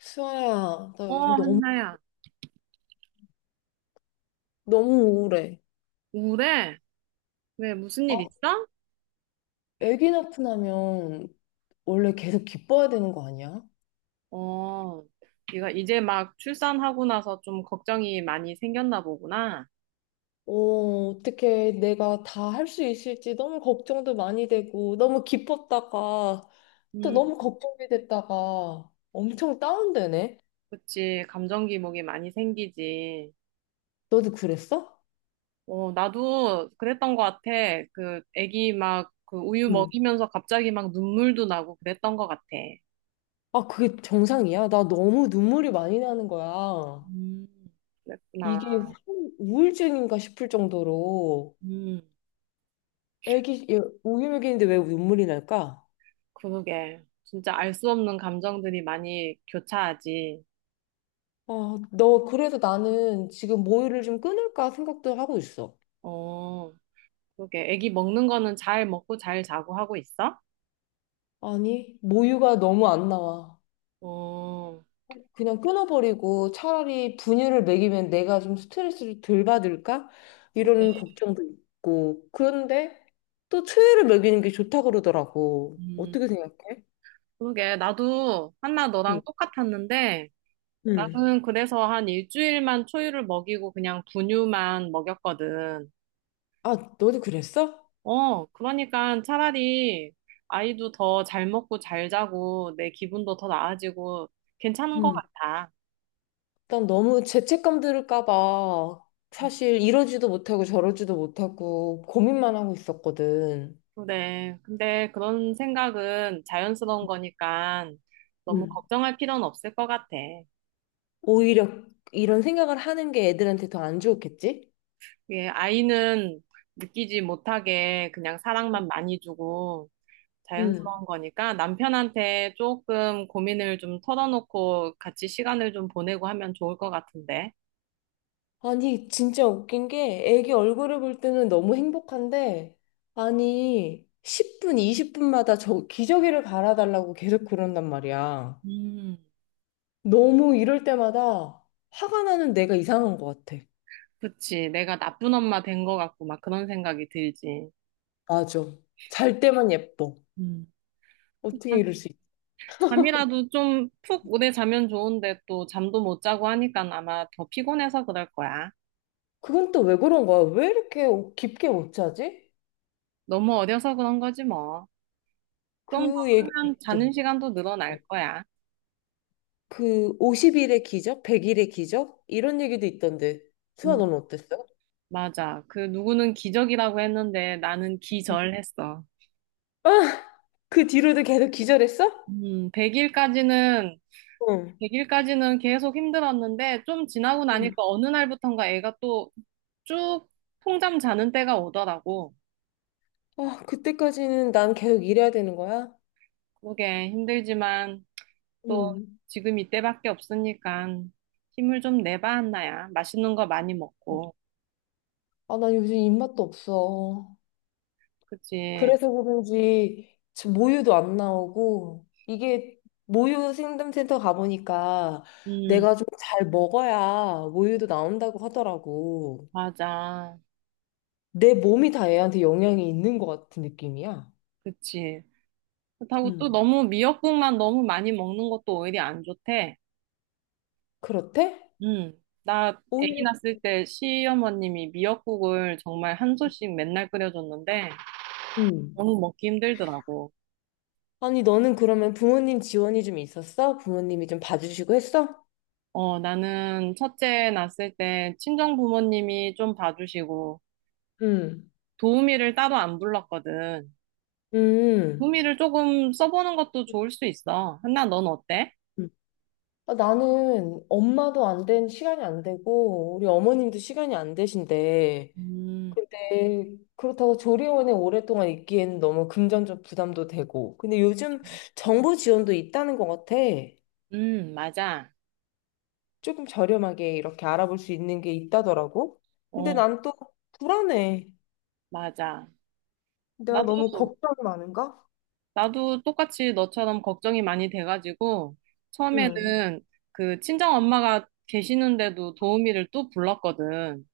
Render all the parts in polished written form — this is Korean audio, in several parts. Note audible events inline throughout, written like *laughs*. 수아야, 나 어, 요즘 너무, 한나야. 너무 우울해. 우울해? 왜, 무슨 아, 일 있어? 애기 낳고 나면 원래 계속 기뻐야 되는 거 아니야? 어, 네가 이제 막 출산하고 나서 좀 걱정이 많이 생겼나 보구나. 어, 어떻게 내가 다 할 수 있을지 너무 걱정도 많이 되고, 너무 기뻤다가, 또 음, 너무 걱정이 됐다가, 엄청 다운되네? 그치. 감정 기복이 많이 생기지. 너도 그랬어? 어, 나도 그랬던 것 같아. 그, 애기 막, 그 우유 응. 먹이면서 갑자기 막 눈물도 나고 그랬던 것 같아. 아, 그게 정상이야? 나 너무 눈물이 많이 나는 거야. 음, 그랬구나. 이게 우울증인가 싶을 정도로, 음, 애기, 얘 우유먹이는데 왜 눈물이 날까? 그러게. 진짜 알 수 없는 감정들이 많이 교차하지. 아, 너 그래서 나는 지금 모유를 좀 끊을까 생각도 하고 있어. 어. 그게 애기 먹는 거는 잘 먹고 잘 자고 하고 있어? 아니, 모유가 너무 안 나와. 어, 그냥 끊어버리고 차라리 분유를 먹이면 내가 좀 스트레스를 덜 받을까? 이런 그래. 걱정도 있고. 그런데 또 초유를 먹이는 게 좋다 그러더라고. 음, 어떻게 생각해? 그러게. 나도 한나 응. 너랑 똑같았는데 응. 나는 그래서 한 일주일만 초유를 먹이고 그냥 분유만 먹였거든. 아, 너도 그랬어? 어, 그러니까 차라리 아이도 더 잘 먹고 잘 자고 내 기분도 더 나아지고 괜찮은 것 응. 같아. 일단 너무 죄책감 들을까 봐 사실 이러지도 못하고 저러지도 못하고 고민만 하고 있었거든. 그래. 근데 그런 생각은 자연스러운 거니까 너무 응. 걱정할 필요는 없을 것 같아. 오히려 이런 생각을 하는 게 애들한테 더 안 좋겠지? 예, 아이는 느끼지 못하게 그냥 사랑만 많이 주고 응. 자연스러운 거니까 남편한테 조금 고민을 좀 털어놓고 같이 시간을 좀 보내고 하면 좋을 것 같은데. 아니, 진짜 웃긴 게 애기 얼굴을 볼 때는 너무 행복한데, 아니, 10분, 20분마다 저 기저귀를 갈아달라고 계속 그런단 말이야. 음, 너무 이럴 때마다 화가 나는 내가 이상한 것 같아. 그치. 내가 나쁜 엄마 된 것 같고 막 그런 생각이 들지. 맞아. 잘 때만 예뻐. 음. 어떻게 자- 이럴 수 있지? 잠이라도 좀 푹 오래 자면 좋은데 또 잠도 못 자고 하니까 아마 더 피곤해서 그럴 거야. 그건 또 왜 그런 거야? 왜 이렇게 깊게 못 자지? 너무 어려서 그런 거지 뭐. 좀 더 그 얘기가 크면 자는 있더라고. 시간도 늘어날 거야. 그 50일의 기적, 100일의 기적 이런 얘기도 있던데. 수아 너는 어땠어? 맞아. 그 누구는 기적이라고 했는데 나는 응. 기절했어. 아, 그 뒤로도 계속 기절했어? 음, 100일까지는 응. 100일까지는 계속 힘들었는데 좀 지나고 나니까 응. 어느 날부턴가 애가 또 쭉 통잠 자는 때가 오더라고. 아, 그때까지는 난 계속 일해야 되는 거야? 그러게, 힘들지만 또 응. 지금 이때밖에 없으니까 힘을 좀 내봐, 한나야. 맛있는 거 많이 먹고. 아, 난 요즘 입맛도 없어. 그치? 그래서 그런지 지금 모유도 안 나오고 이게 모유 생담센터 가보니까 음, 내가 좀 잘 먹어야 모유도 나온다고 하더라고. 맞아. 내 몸이 다 얘한테 영향이 있는 것 같은 느낌이야. 그치. 그렇다고 또 음. 너무 미역국만 너무 많이 먹는 것도 오히려 안 좋대. 그렇대? 음, 나 아기 오히려, 낳았을 때 시어머님이 미역국을 정말 한 소씩 맨날 끓여줬는데 음. 너무 먹기 힘들더라고. 아니, 너는 그러면 부모님 지원이 좀 있었어? 부모님이 좀 봐주시고 했어? 어, 나는 첫째 낳았을 때 친정 부모님이 좀 봐주시고 음. 도우미를 따로 안 불렀거든. 음. 도우미를 조금 써보는 것도 좋을 수 있어. 한나, 넌 어때? 음. 아, 나는 엄마도 안 된, 시간이 안 되고, 우리 어머님도 시간이 안 되신데, 음, 근데 그렇다고 조리원에 오랫동안 있기에는 너무 금전적 부담도 되고, 근데 요즘 정부 지원도 있다는 것 같아. 맞아. 조금 저렴하게 이렇게 알아볼 수 있는 게 있다더라고. 근데 어, 난 또 불안해. 맞아. 내가 나도 너무 걱정이 많은가? 나도 똑같이 너처럼 걱정이 많이 돼가지고, 응. 처음에는 그 친정 엄마가 계시는데도 도우미를 또 불렀거든.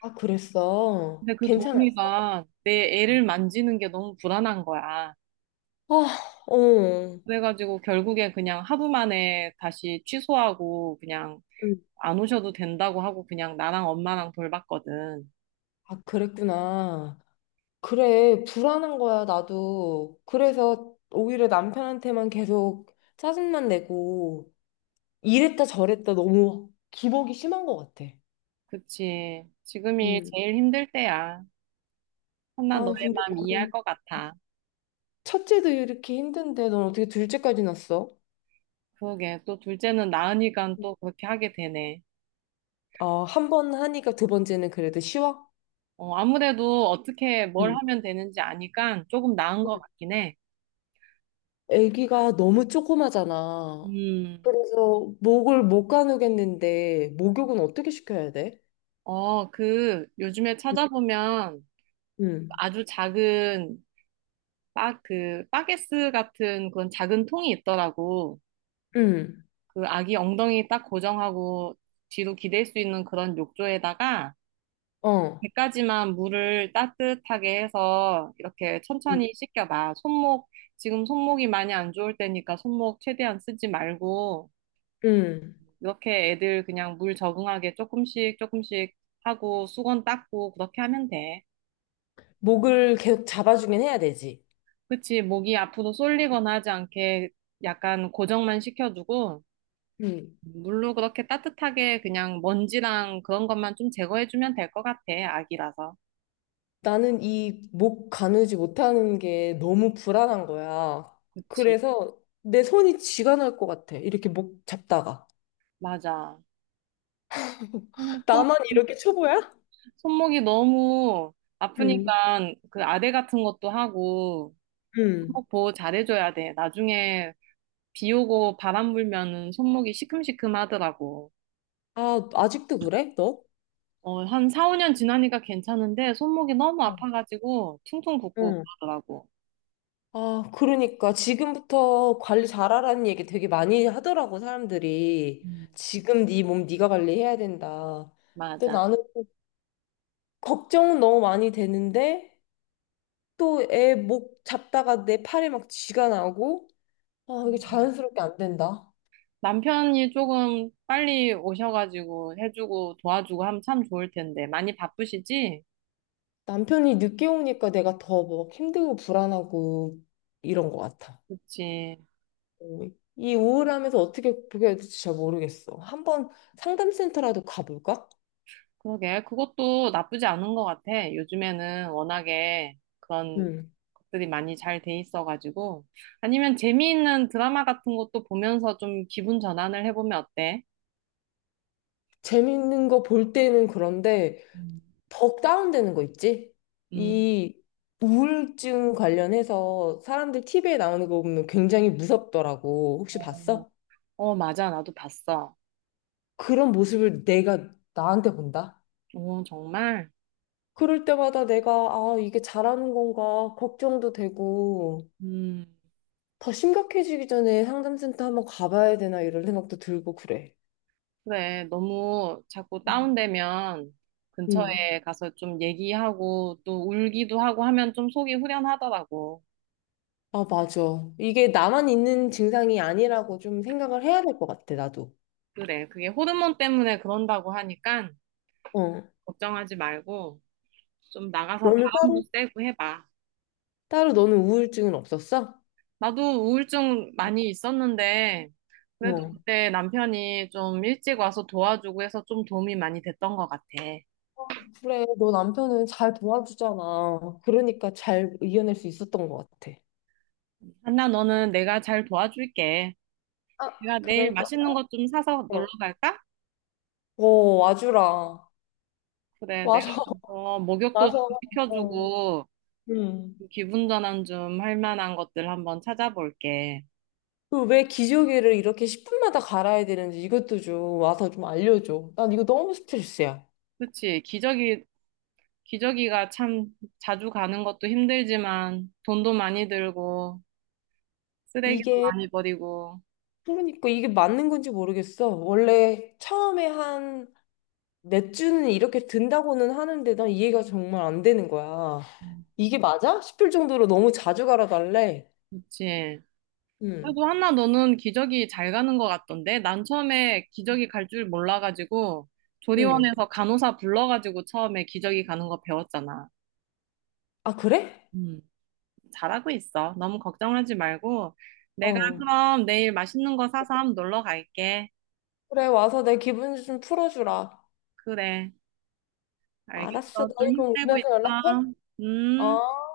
아, 그랬어. 근데 그 괜찮았어. 도우미가 내 애를 만지는 게 너무 불안한 거야. 아, 어. 그래가지고 결국에 그냥 하루 만에 다시 취소하고 그냥 응. 안 오셔도 된다고 하고 그냥 나랑 엄마랑 돌봤거든. 아, 그랬구나. 그래, 불안한 거야, 나도. 그래서 오히려 남편한테만 계속 짜증만 내고, 이랬다 저랬다 너무 기복이 심한 것 같아. 그치. 지금이 응. 제일 힘들 때야. 혼나 아, 너의 근데 마음 이해할 너는 것 같아. 첫째도 이렇게 힘든데, 넌 어떻게 둘째까지 낳았어? 그러게. 또 둘째는 나으니까 또 그렇게 하게 되네. 아, 한 번 하니까 두 번째는 그래도 쉬워? 어, 아무래도 어떻게 뭘 응. 하면 되는지 아니까 조금 나은 것 같긴 해. 아기가 너무 조그마잖아. 음, 그래서 목을 못 가누겠는데 목욕은 어떻게 시켜야 돼? 어, 그, 요즘에 찾아보면 응, 아주 작은, 그, 빠게스 같은 그런 작은 통이 있더라고. 응, 그 아기 엉덩이 딱 고정하고 뒤로 기댈 수 있는 그런 욕조에다가 배 어, 까지만 물을 따뜻하게 해서 이렇게 응, 천천히 씻겨봐. 손목, 지금 손목이 많이 안 좋을 때니까 손목 최대한 쓰지 말고. 응. 이렇게 애들 그냥 물 적응하게 조금씩 조금씩 하고 수건 닦고 그렇게 하면 돼. 목을 계속 잡아주긴 해야 되지. 그치, 목이 앞으로 쏠리거나 하지 않게 약간 고정만 시켜주고 응. 물로 그렇게 따뜻하게 그냥 먼지랑 그런 것만 좀 제거해주면 될 것 같아, 아기라서. 나는 이 목 가누지 못하는 게 너무 불안한 거야. 그치, 그래서 내 손이 쥐가 날 것 같아. 이렇게 목 잡다가. 맞아. *laughs* 손목, 손목- 나만 이렇게 초보야? 손목이 너무 응, 아프니까 그 아대 같은 것도 하고 응. 손목 보호 잘해줘야 돼. 나중에 비 오고 바람 불면은 손목이 시큼시큼 하더라고. 아, 아직도 그래? 너? 어, 한 4, 5년 지나니까 괜찮은데 손목이 너무 아파가지고 퉁퉁 붓고 응. 그러더라고. 아, 그러니까 지금부터 관리 잘하라는 얘기 되게 많이 하더라고 사람들이. 음, 지금 네 몸 네가 관리해야 된다. 근데 맞아. 나는 또 걱정은 너무 많이 되는데 또 애 목 잡다가 내 팔에 막 쥐가 나고 아, 이게 음. 자연스럽게 안 된다. 남편이 조금 빨리 오셔가지고 해주고 도와주고 하면 참 좋을 텐데. 많이 바쁘시지? 남편이 늦게 오니까 내가 더 막 힘들고 불안하고 이런 것 같아. 그치. 어, 이 우울함에서 어떻게 그게 될지 잘 모르겠어. 한번 상담센터라도 가볼까? 그러게. 그것도 나쁘지 않은 것 같아. 요즘에는 워낙에 그런 응. 것들이 많이 잘 돼 있어가지고. 아니면 재미있는 드라마 같은 것도 보면서 좀 기분 전환을 해보면 어때? 재밌는 거 볼 때는 그런데 음. 더 다운되는 거 있지? 음. 이 우울증 관련해서 사람들 TV에 나오는 거 보면 굉장히 무섭더라고. 혹시 어, 봤어? 어, 맞아. 나도 봤어. 그런 모습을 내가 나한테 본다? 어, 정말? 그럴 때마다 내가 아, 이게 잘하는 건가 걱정도 되고 음, 더 심각해지기 전에 상담센터 한번 가봐야 되나 이런 생각도 들고 그래. 그래. 너무 자꾸 음. 다운되면 음. 근처에 가서 좀 얘기하고 또 울기도 하고 하면 좀 속이 후련하더라고. 아, 맞아. 이게 나만 있는 증상이 아니라고 좀 생각을 해야 될 것 같아, 나도. 그래. 그게 호르몬 때문에 그런다고 하니까 어. 걱정하지 말고 좀 나가서 너는 바람도 따로? 쐬고 해봐. 따로 너는 우울증은 없었어? 나도 우울증 많이 있었는데 그래도 어. 그때 남편이 좀 일찍 와서 도와주고 해서 좀 도움이 많이 됐던 것 같아. 그래, 너 남편은 잘 도와주잖아. 그러니까 잘 이겨낼 수 있었던 것 같아. 한나, 너는 내가 잘 도와줄게. 아, 내가 내일 그럴 것 같아. 맛있는 것 좀 사서 놀러 갈까? 어, 와주라. 그래, 내가 와서, 가서 *laughs* 목욕도 좀 와서. 어. 시켜주고 음. 기분 전환 좀 할 만한 것들 한번 찾아볼게. 그왜 기저귀를 이렇게 10분마다 갈아야 되는지 이것도 좀 와서 좀 알려줘. 난 이거 너무 스트레스야. 그치, 기저귀, 기저귀가 참 자주 가는 것도 힘들지만 돈도 많이 들고 쓰레기도 이게, 많이 버리고. 그러니까 이게 맞는 건지 모르겠어. 원래 처음에 한 맥주는 이렇게 든다고는 하는데 난 이해가 정말 안 되는 거야. 음, 이게 맞아? 싶을 정도로 너무 자주 갈아달래. 그치. 응, 그래도 한나 너는 기저귀 잘 가는 것 같던데? 난 처음에 기저귀 갈 줄 몰라가지고 응. 조리원에서 간호사 불러가지고 처음에 기저귀 가는 거 배웠잖아. 아, 그래? 음. 잘하고 있어. 너무 걱정하지 말고. 내가 어. 그럼 내일 맛있는 거 사서 한번 놀러 갈게. 그래, 와서 내 기분 좀 풀어주라. 그래. 알았어. 알겠어. 좀 너희 그럼 힘내고 있어. 오면서 연락해? 음. 어.